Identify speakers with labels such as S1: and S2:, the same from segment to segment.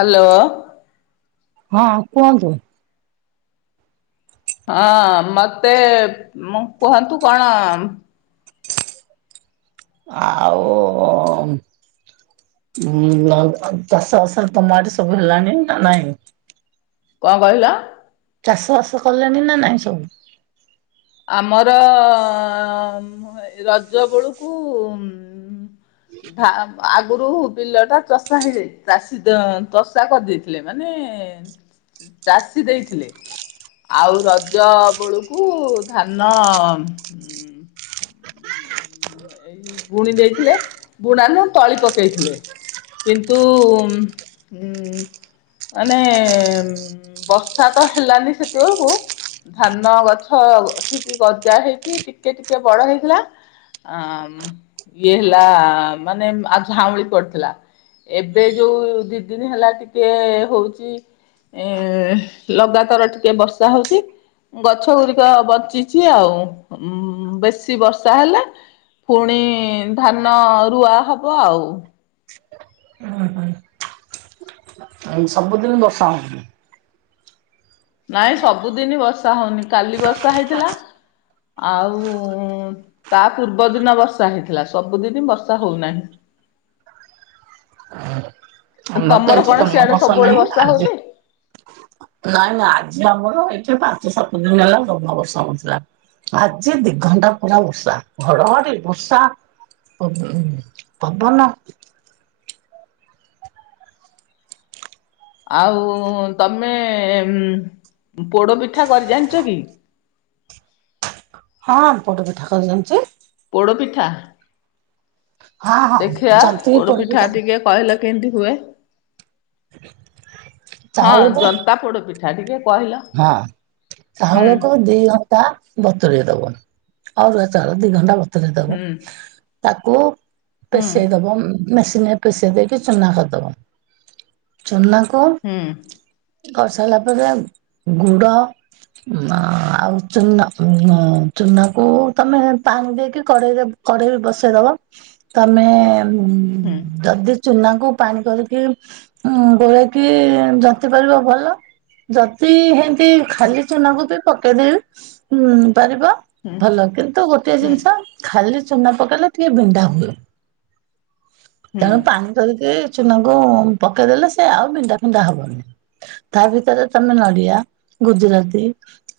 S1: Hello
S2: ହଁ କୁହନ୍ତୁ।
S1: ହଁ ମତେ, ମୁଁ କୁହନ୍ତୁ କଣ?
S2: ଆଉ ହୁଁ [unintelligible] ଚାସ ଆସ ତମ ଆଡେ ସବୁ ହେଲାଣି ନା ନହିଁ।
S1: କଣ କହିଲ?
S2: ଚାଷ ବାସ କଲେଣି ନା ନାଇଁ ସବୁ।
S1: ଆମର ରଜ ବେଳକୁ ଧାମ୍ ଆଗୁରୁ ବିଲ ଟା ଚଷା ହେଇଯାଇ ଚାଷୀ ଚଷା କରିଦେଇଥିଲେ ମାନେ ଚାଷୀ ଦେଇଥିଲେ, ଆଉ ରଜ ବେଳୁକୁ ଧାନ ଏଇ ବୁଣି ଦେଇଥିଲେ, ବୁଣା ନୁହଁ ତଳି ପକେଇଥିଲେ କିନ୍ତୁ ଉଁ ମାନେ ବର୍ଷା ତ ହେଲାନି ସେତିବେଳକୁ ଧାନ ଗଛ ଠିକ ଗଜା ହେଇଛି, ଟିକେ ଟିକେ ବଡ ହେଇଥିଲା ଆ ଇଏ ହେଲା ମାନେ ଆ ଝାଉଁଳି ପଡିଥିଲା। ଏବେ ଯୋଉ ଦି ଦିନ ହେଲା ଟିକେ ହୋଉଛି ଏ ଲଗାତାର ଟିକେ ବର୍ଷା ହଉଛି ଗଛ ଗୁରିକ ବଞ୍ଚିଛି ଆଉ। ବେଶୀ ବର୍ଷା ହେଲେ ପୁଣି ଧାନ ରୁଆ ହବ ଆଉ।
S2: ଉଁ ହୁଁ ସବୁଦିନ ବର୍ଷା ହୋଉନି
S1: ନାଇଁ ସବୁଦିନ ବର୍ଷା ହଉନି କାଲି ବର୍ଷା ହେଇଥିଲା ଆଉ ତା ପୂର୍ବ ଦିନ ବର୍ଷା ହେଇଥିଲା, ସବୁଦିନ ବର୍ଷା ହୋଉନାହିଁ।
S2: ଆମର ତ
S1: ତମର
S2: ଏଠି
S1: କଣ
S2: ଜମା
S1: ସିଆଡେ
S2: ବର୍ଷା
S1: ସବୁବେଳେ
S2: ନାହିଁ ଆଜି
S1: ହଉଛି
S2: ନାଇଁ ଆଜି ଆମର ଏଇଠି ପାଞ୍ଚ, ସାତ ଦିନ ହେଲା ଜମା ବର୍ଷା ହଉନଥିଲା। ଆଜି ଦିଘଣ୍ଟା ପୁରା ବର୍ଷା, ଘଡଘଡି ବର୍ଷା। ଉଁ ପବନ
S1: ଆଉ ତମେ ପୋଡ ପିଠା କରି ଜାଣିଛ କି?
S2: ହଁ ପୋଡ ପିଠା କରି ଜାଣିଛି।
S1: ପୋଡପିଠା,
S2: ହଁ ହଁ
S1: ଦେଖିଆ
S2: ଜନ୍ତିକି
S1: ପୋଡପିଠା ଟିକେ କହିଲ କେମିତି ହୁଏ? ହଁ
S2: ଚାଉଳକୁ
S1: ଜନ୍ତା ପୋଡପିଠା। ଠା ଟିକେ କହିଲ
S2: ହଁ,
S1: ହୁଁ
S2: [unintelligible] ଦି ଘ ତା ବତୁରେଇଦବ। ଆରୁଆ ଚାଉଳ ଦି ଘଣ୍ଟା ବତୁରେଇଦବ।
S1: ହୁଁ
S2: ତାକୁ
S1: ହୁଁ
S2: ପେଷେଇଦବ, ମେସିନରେ ପେଷେଇ ଦେଇକି ଚୁନା କରିଦବ। ଚନାକୁ
S1: ହୁଁ
S2: କରିସାଇଲା ପରେ ଗୁଡ ଆଉ ଚୁନ, ଚୁନାକୁ ତମେ ପାଣି ଦେଇକି କଡେଇରେ କଡେଇ ବି ବସେଇଦବ ତମେ ଉ
S1: ହୁଁ
S2: ଯଦି ଚୁନାକୁ ପାଣି କରିକି ଗୋଳେଇକି ଯନ୍ତି ପାରିବ ଭଲ ଜ ସେ ହେମତି
S1: ହୁଁ
S2: ଖାଲି ଚୁନାକୁ ବି ପକେଇଦବି ଉ ପାରିବ।
S1: ହୁଁ
S2: ଭଲ କିନ୍ତୁ ଗୋଟେ
S1: ହୁଁ
S2: ଜିନିଷ। ଖାଲି ଚୁନା ପକେଇଲେ ଟିକେ ବିଣ୍ଡା ହୁଏ ତେଣୁ
S1: ହୁଁ
S2: ପାଣି ପାଣି ଚୁନାକୁ ପକେଇଦେଲେ ସେ ଆଉ। ବିଣ୍ଡା ଫଣ୍ଡା ହବନି ତା ଭିତରେ ତମେ, ନଡ଼ିଆ, ଗୁଜୁରାତି,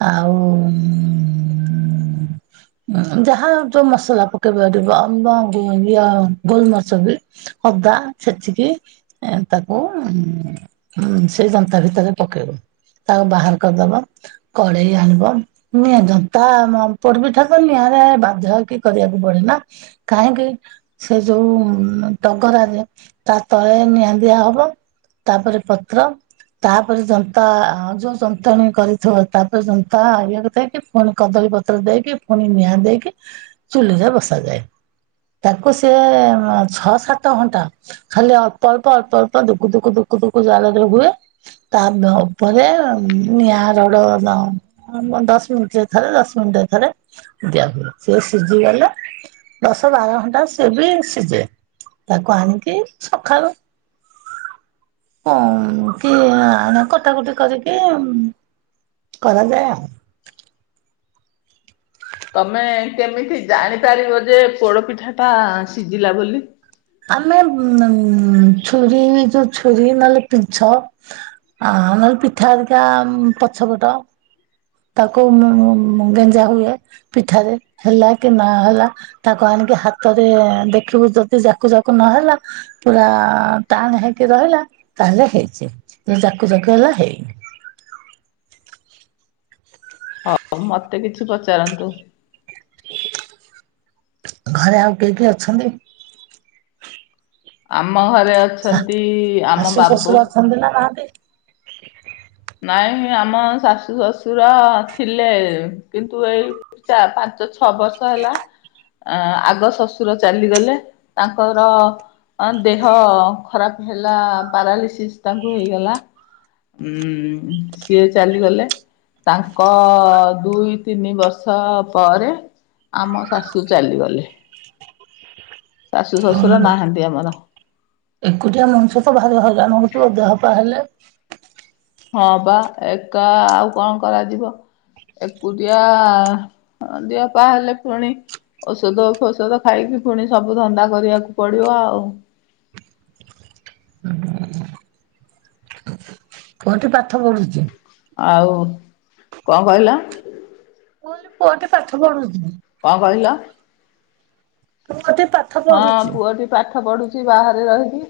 S2: ଆଉ ଉଁ। ଯାହା ଯୋଉ ମସଲା ପକେଇବା ଦିବ ଆମ୍ବ ଇ ଗୋଲମଛ ବି। ଅଦା ଛେଚିକି। ଏ ତାକୁ ସେ ଜନ୍ତା ଭିତରେ ପକେଇବ। ତାକୁ ବାହାର କରିଦବ କଡେଇ ଆଣିବ। ନିଆଁତା ପୋଡପିଠାକ ନିଆଁରେ ବାଧ୍ୟ କି କରିବାକୁ ପଡେ ନା। କାହିଁକି। ସେ ଯୋଉ ଟଗରା ଯେ ତା ତଳେ ନିଆଁ ଦିଆ ହବ। ତାପରେ ପତ୍ର ତାପରେ ତା ଯୋଉ ଯନ୍ତ୍ରଣୀ କରିଥିବ ତାପରେ ଯନ୍ତା ଇଆକୁ ଥାଏ କି ପୁଣି କଦଳୀପତ୍ର ଦେଇକି। ପୁଣି ନିଆଁ ଦେଇକି ଚୁଲିରେ ବସାଯାଏ। ତାକୁ ସେ ଛଅ ସାତ ଘଣ୍ଟା। ଖାଲି ଅଳ୍ପ ଅଳ୍ପ ଅଳ୍ପ ଅଳ୍ପ ଦୁଖୁ ଦୁଖୁ ଦୁଃଖୁ ଦୁଖୁ ଜାରେ ହୁଏ ତା ଆମେ ହବ ପରେରେ ନିଆଁ ରଡ ଦଶ ମିନିଟ ଥରେ ଦଶ ମିନିଟ ଥରେ। ଦିଆ ହଏ ସିଏ ସିଝିଗଲେ ଦଶ ବାର ଘଣ୍ଟା ସିଏ ବି ସିଝେ। ତାକୁ ଆଣିକି ସକାଳୁ। ହ କି [unintelligible] କୁଟା କୁଟି କରିକି କରାଯାଏ ଆଉ।
S1: ତମେ କେମିତି ଜାଣିପାରିବ ଯେ ପୋଡ ପିଠା ଟା ସିଜିଲା ବୋଲି?
S2: ଆମେ ଛୁରୀ ଯୋଉ ଛୁରୀ ନହେଲେ ପିଞ୍ଚ। ଆ ନହେଲେ ପିଠା ଆରିକା ପଛ ପଟ। ତାକୁ ଗେଞ୍ଜା ହୁଏ ପିଠାରେ ହେଲା କି ନା ହେଲା। ତାକୁ ଆଣିକି ହାତରେ ଦେଖିବୁ ଯଦି ଯାକୁ ଯାକୁ ନହେଲା ପୁରା ଟାଣ ହେଇକି ରହିଲା ତାହେଲେ ହେଇଛି ଜେଦି ଯାକୁ ଯାକୁ ହେଲା ହେଇନି।
S1: ହଉ ମତେ କିଛି ପଚାରନ୍ତୁ।
S2: ଘରେ ଆଉ କିଏ କିଏ ଅଛନ୍ତି।
S1: ଆମ ଘରେ ଅଛନ୍ତି ଆମ ବାବୁ।
S2: ଛୁଆ ପିଲା ନାହାନ୍ତି।
S1: ନାଇଁ ଆମ ଶାଶୁ ଶଶୁର ଥିଲେ କିନ୍ତୁ ଏଇ ପାଞ୍ଚ ଛଅ ବର୍ଷ ହେଲା ଆ ଆଗ ଶଶୁର ଚାଲିଗଲେ ତାଙ୍କର ତାଙ୍କ ଦେହ ଖରାପ ହେଲା ପାରାଲିସିସ୍ ତାଙ୍କୁ ହେଇଗଲା। ହୁଁ ସିଏ ଚାଲିଗଲେ। ତାଙ୍କ ଦୁଇ ତିନି ବର୍ଷ ପରେ ଆମ ଶାଶୁ ଚାଲିଗଲେ ଶାଶୁ ଶ୍ୱଶୁର ନାହାନ୍ତି ଆମର।
S2: ଏକୁଟିଆ ମଣିଷ ତ ଭାରି ହଇରାଣ ହୋଉଥିବ ଦେହ ପା ହେଲେ।
S1: ହଁ ପା ଏକା ଆଉ କଣ କରାଯିବ। ଏକୁଟିଆ ଦେହ ପା ହେଲେ ଫୁଣି ଔଷଧ ଫୋସଦ ଖାଇକି ଫୁଣି ସବୁ ଧନ୍ଦା କରିବାକୁ ପଡିବ ଆଉ।
S2: କୋଉଠି ପାଠ ପଢୁଛି।
S1: ଆଉ କଣ କହିଲ?
S2: ମୁଁ କହିଲି ପୁଅ ଟି ପାଠ ପଢୁଚି।
S1: କଣ କହିଲ?
S2: ପୁଅଟି ପାଠ
S1: ହଁ
S2: ପଢୁଛି।
S1: ପୁଅଟି ପାଠ ପଢୁଛି ବାହାରେ ରହିକି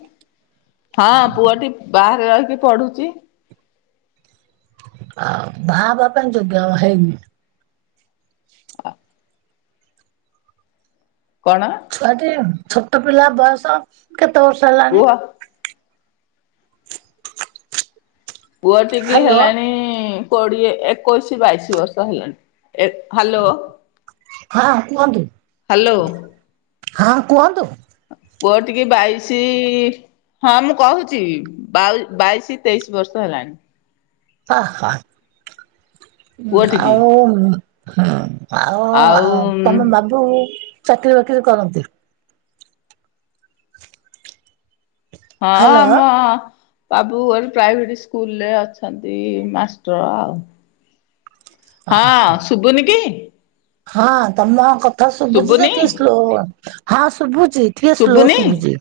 S1: ହଁ ପୁଅଟି ବାହାରେ ରହିକି ପଢୁଚି
S2: ବାହା ହବା ପାଇଁ ଯୋଗ୍ୟ ହେଇନି
S1: [unintelligible] କଣ?
S2: ଛୁଆଟି ଛୋଟ ପିଲା ବୟସ କେତେ ବର୍ଷ ହେଲାଣି?
S1: କୁହ? ପୁଅ ଟିକି
S2: ହ୍ୟାଲୋ
S1: ହେଲାଣି କୋଡିଏ ଏକୋଇଶି ବାଇଶି ବର୍ଷ ହେଲାଣି ହ୍ୟାଲୋ
S2: ହଁ କୁହନ୍ତୁ
S1: ହ୍ୟାଲୋ।
S2: ହଁ କୁହନ୍ତୁ।
S1: ପୁଅ ଟିକି ବାଇଶି ହଁ ମୁଁ କହୁଚି ବାଇଶି ତେଇଶି ବର୍ଷ ହେଲାଣି।
S2: ଅ ହ
S1: ପୁଅଟିକି।
S2: ଆଉ ଆଉ ତମ ବାବୁ ଚାକିରି ବାକିରି କରନ୍ତି।
S1: ହଁ
S2: ହ୍ୟାଲୋ
S1: ଆମ ବାବୁଗୋଟେ ପ୍ରାଇଭେଟି ସ୍କୁଲ ରେ ଅଛନ୍ତି ମାଷ୍ଟର ଆଉ ହଁ ଶୁବୁନି କି
S2: ହଁ ତମ କଥା ସୁବୁଚି ଯେ
S1: ଶୁଭୁନି
S2: ଟିକେ ସ୍ଲୋ ହଁ ଶୁଭୁଛି ଟିକେ ସ୍ଲୋ
S1: ଶୁଭୁନି
S2: ଶୁଭୁଛି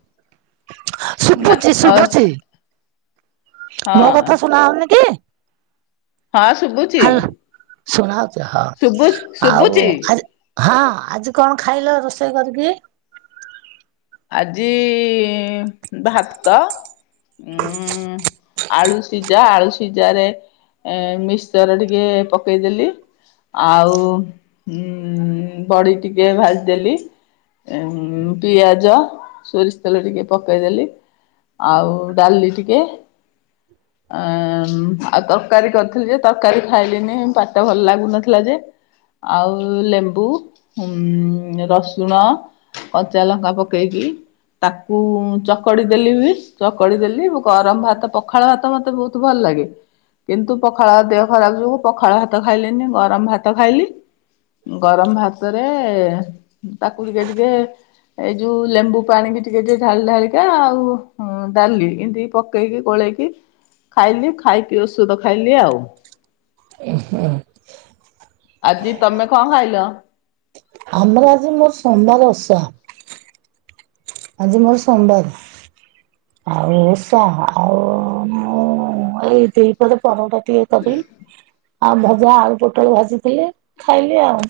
S1: ନା
S2: ଶୁଭୁଛି
S1: ଅ
S2: ଶୁଭୁଛି ମୋ
S1: ହଁ।
S2: କଥା ଶୁଣାଯାଉନି କି?
S1: ହଁ ଶୁଭୁଛି
S2: ହ୍ଯାଲୋ ଶୁଣା ଯାଉଛି
S1: ଶୁଭୁ
S2: ହଉ ଆଉ
S1: ଶୁଭୁଛି।
S2: ହଁ ଆଜି କଣ ଖାଇଲ ରୋଷେଇ କରିକି?
S1: ଆଜି ଭାତ ଉଁ ଆଳୁ ସିଝା ଆଳୁ ସିଝାରେ ମିକ୍ସଚର ଟିକେ ପକେଇଦେଲି ଆଉ ଉଁ ବଡି ଟିକେ ଭାଜିଦେଲି ପିଆଜ ପିଆଜ ସୋରିଷ ତେଲ ଟିକେ ପକେଇଦେଲି ଆଉ ଡାଲି ଟିକେ
S2: [inaudible]
S1: ଆ ଆଉ ତରକାରୀ କରିଥିଲି ଯେ ତରକାରୀ ଖାଇଲିନି ପାଟି ଭଲ ଲାଗୁନଥିଲା ଯେ ଆଉ ଲେମ୍ବୁ ଉ ରସୁଣ କଞ୍ଚା ଲଙ୍କା ପକେ ପକେଇକି ତାକୁ ଚକଟି ଦେଲି ଚକଟି ଦେଲି ଗରମ ଭାତ ପଖାଳ ଭାତ ମତେ ବହୁତ ଭଲ ଲାଗେ କିନ୍ତୁ ପଖାଳ ଦେହ ଖରାପ ଯୋଗୁ ପଖାଳ ଭାତ ଖାଇଲିନି ଗରମ ଭାତ ଖାଇଲି ଗରମ ଭାତରେ ତାକୁ ଟିକେ ଟିକେ ଏଇ ଯୋଉ ଲେମ୍ବୁ ପାଣି ବି ଟିକେ ଟିକେ ଢାଳି ଢାଳିକା ଆଉ ଡାଲି ଏମତି ପକେଇକି ଗୋଳେଇକି ଖାଇଲି ଖାଇକି ଔଷଧ ଖାଇଲି ଆଉ
S2: [inaudible]
S1: ଆଜି ତମେ କଣ ଖାଇଲ?
S2: ଆମର ଆଜି ମୋର ସୋମବାର ଓସା ଆଜି ମୋର ସୋମବାର ଆଉ ଓଷା ଆଉ ମୁଁ ଏଇ ଦିପହରେ ପରଟା ଟିକେ କଲି ଆଉ ଭଜା ଆଳୁ ପୋଟଳ ଭାଜିଥିଲେ ଖାଇଲି ଆଉ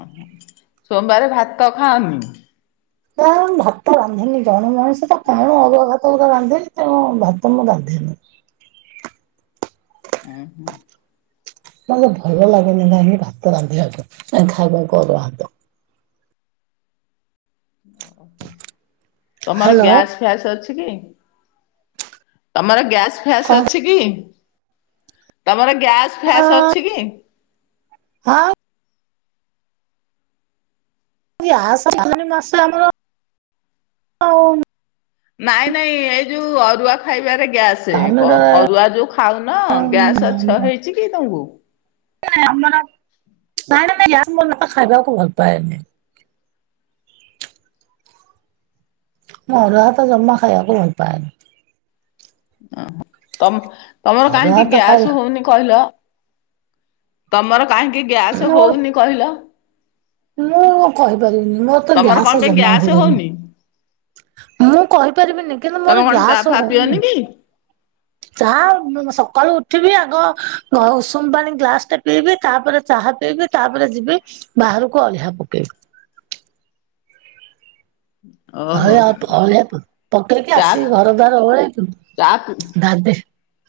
S1: ଓହୋ ସୋମବାର ଭାତ ଖାଅନି?
S2: [inaudible] ଭାତ ରାନ୍ଧେନି ଜଣେ ମଣିଷ ତ କଣ ଅରୁଆ ଭାତ ଗୁଣରେ କଣ ରାନ୍ଧିବି ତେଣୁ ଭାତ ମୁଁ ରାନ୍ଧେନି।
S1: ହଁ ହୁଁ।
S2: ମତେ ଭଲ ଲାଗେନି ନା ଭାତ ରାନ୍ଧିବାକୁ ଖାଇବାକୁ ଅରୁଆ ଭାତ।
S1: ଓ ହୋ ତମର
S2: ହାଲୋ
S1: ଗ୍ୟାସ୍ ଗ୍ୟାସ ଅଛି କି ତମର ଗ୍ୟାସ୍ ଫ୍ୟାସ୍
S2: କଣ
S1: ଅଛି କି? ତମର ଗ୍ୟାସ୍
S2: ହଁ
S1: ଫ୍ୟାସ୍ ଅଛି କି?
S2: ହଁ। ଗ୍ୟାସ୍ ମାସେ ଆମର ଆ
S1: ନାଇଁ ନାଇଁ ଏଇ ଯୋଉ ଅରୁଆ ଖାଇବାରେ ଗ୍ୟାସ୍। ସେ
S2: ତାହେଲେ
S1: କ ଅରୁଆ ଯୋଉ ଖାଉନ ଗ୍ୟାସ୍ ଅଛି ହେଇଛି କି ତମକୁ?
S2: ନଁ ଆ ନାଇଁ ନ ନାଇ ୟ ମନ ନା ଖାଇବାକୁ ଭଲ ପାଏନାଇ। ମୁଁ ଅରୁଆ ଭାତ ଜମା ଖାଇବାକୁ ଭଲପାଏନି।
S1: ଓ ତମ ତମର
S2: ଅରୁଆ
S1: କାହିଁକି
S2: ଭାତ
S1: ଗ୍ୟାସ୍
S2: ଖାଇଲା
S1: ହଉନି? କହିଲ ତମର କାହିଁକି ଗ୍ୟାସ
S2: ମୋର
S1: ହଉନି କହିଲ?
S2: ମୁଁ କହିପାରିବିନି ମୋର ତ
S1: ତମର କଣ
S2: ଗ୍ୟାାସ
S1: ପାଇଁ
S2: ଜମା
S1: ଗ୍ୟାସ୍
S2: ହୁଏନି।
S1: ହଉନି?
S2: ମୁଁ କହିପାରିବିନି କିନ୍ତୁ
S1: ତମେ
S2: ମୋର
S1: କଣ ଚା
S2: ଗ୍ୟାସ
S1: ଫା ପିଅନି
S2: ହଉନି।
S1: କି?
S2: ଚାହା ସକାଳୁ ଉଠିବି ଆଗ ଉଷୁମ ପାଣି ଗ୍ଲାସ ଟେ ପିଇବି ତାପରେ ଚାହା ପିଇବି ତାପରେ ଯିବି ବାହାରକୁ ଅଳିଆ ପକେଇବି।
S1: ଓହୋ
S2: ହଳିଆ ଆଉ ଅଳିଆ ପକେଇକି
S1: ଚା
S2: ଆସିକି ଘର ଦ୍ୱାର
S1: ଚା
S2: ଅଳିଆ ନାବେ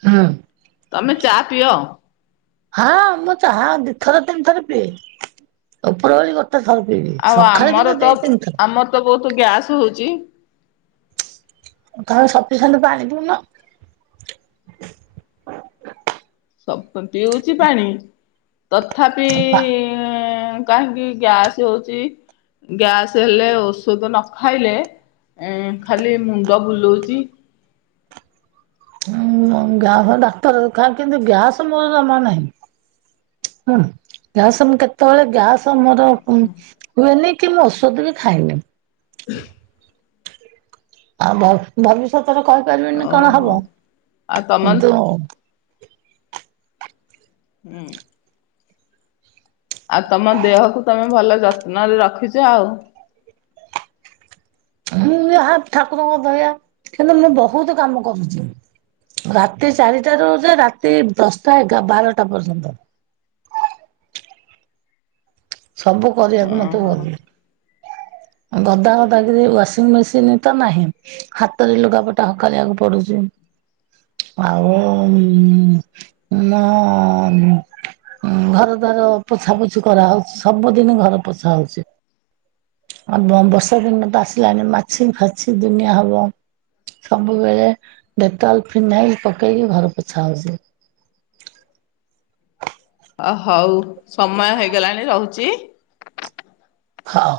S2: ହୁଁ।
S1: ତମେ ଚା ପିଅ?
S2: ହଁ ମୁଁ ଚା ଦିଇ ଥର ତିନି ଥର ପିଏ। ଉପରବେଳି ଗୋଟେ ଥର ପିଇବି
S1: ଆଉ
S2: ସକାଳେ
S1: ଆମର
S2: କିନ୍ତୁ
S1: ତ
S2: ଦି ତିନିଥର।
S1: ଆମର ତ ବହୁତ ଗ୍ୟାସ ହଉଛି।
S2: ତମେ ସଫିସିଣ୍ଟ ପାଣି ପିଉନ।
S1: ପିଉଛି ପାଣି ତଥାପି କାହିଁକି ଗ୍ୟାସ ହଉଛି? ଗ୍ୟାସ୍ ହେଲେ ଔଷଧ ନ ଖାଇଲେ ଏ ଖାଲି ମୁଣ୍ଡ ବୁଲଉଛି।
S2: ହଁ ଗ୍ୟାସ ଡାକ୍ତର ଦେଖା କିନ୍ତୁ ଗ୍ୟାସ ମୋର ଜମା ନାହିଁ। ହୁଁ ଗ୍ୟାସ କେତବେଳେ ଗ୍ୟାସ ମର ହୁଏନି କି ମୁଁ ଔଷଧ ବି ଖାଇନି। ଆଉ ଭବିଷ୍ୟତରେ କହିପାରିବିନି କଣ
S1: ଓହୋ
S2: ହବ
S1: ଆଉ ତମର
S2: କିନ୍ତୁ
S1: ହୁଁ। ଆଉ ତମ ଦେହକୁ ତମେ ଭଲ ଯତ୍ନରେ ରଖିଛ ଆଉ।
S2: ମୁଁ ଯାହା ଠାକୁରଙ୍କ ଦୟା କିନ୍ତୁ ମୁଁ ବହୁତ କାମ କରୁଛି। ରାତି ଚାରିଟା ରୁ ଯେ ରାତି ଦଶଟା ଏଗାରଟା ବାରଟା ପର୍ଯ୍ୟନ୍ତ। ସବୁ କରିବାକୁ ମତେ
S1: ଓହୋ
S2: ଭଲ ଗଦା ଗଦା କି ୱାସିଂ ମେସିନ୍ ତ ନାହିଁ ହାତରେ ଲୁଗାପଟା ହକାଳିବାକୁ ପଡୁଛି ଆଉ ନା ଘର ଦ୍ୱାର ପୋଛା ପୋଛି କରାହଉଛି। ସବୁଦିନ ଘରେ ପୋଛା ହଉଛି। ଆ ବର୍ଷା ଦିନ ତ ଆସିଲାଣି ମାଛି ଫାଛି ଦୁନିଆ ହବ। ସବୁବେଳେ ଡେଟଲ ଫିନାଇଲ ପକେଇକି ଘର ପୋଛା ହଉଛି।
S1: ଅ ହଉ ସମୟ ହେଇଗଲାଣି ରହୁଛି।
S2: ହଉ।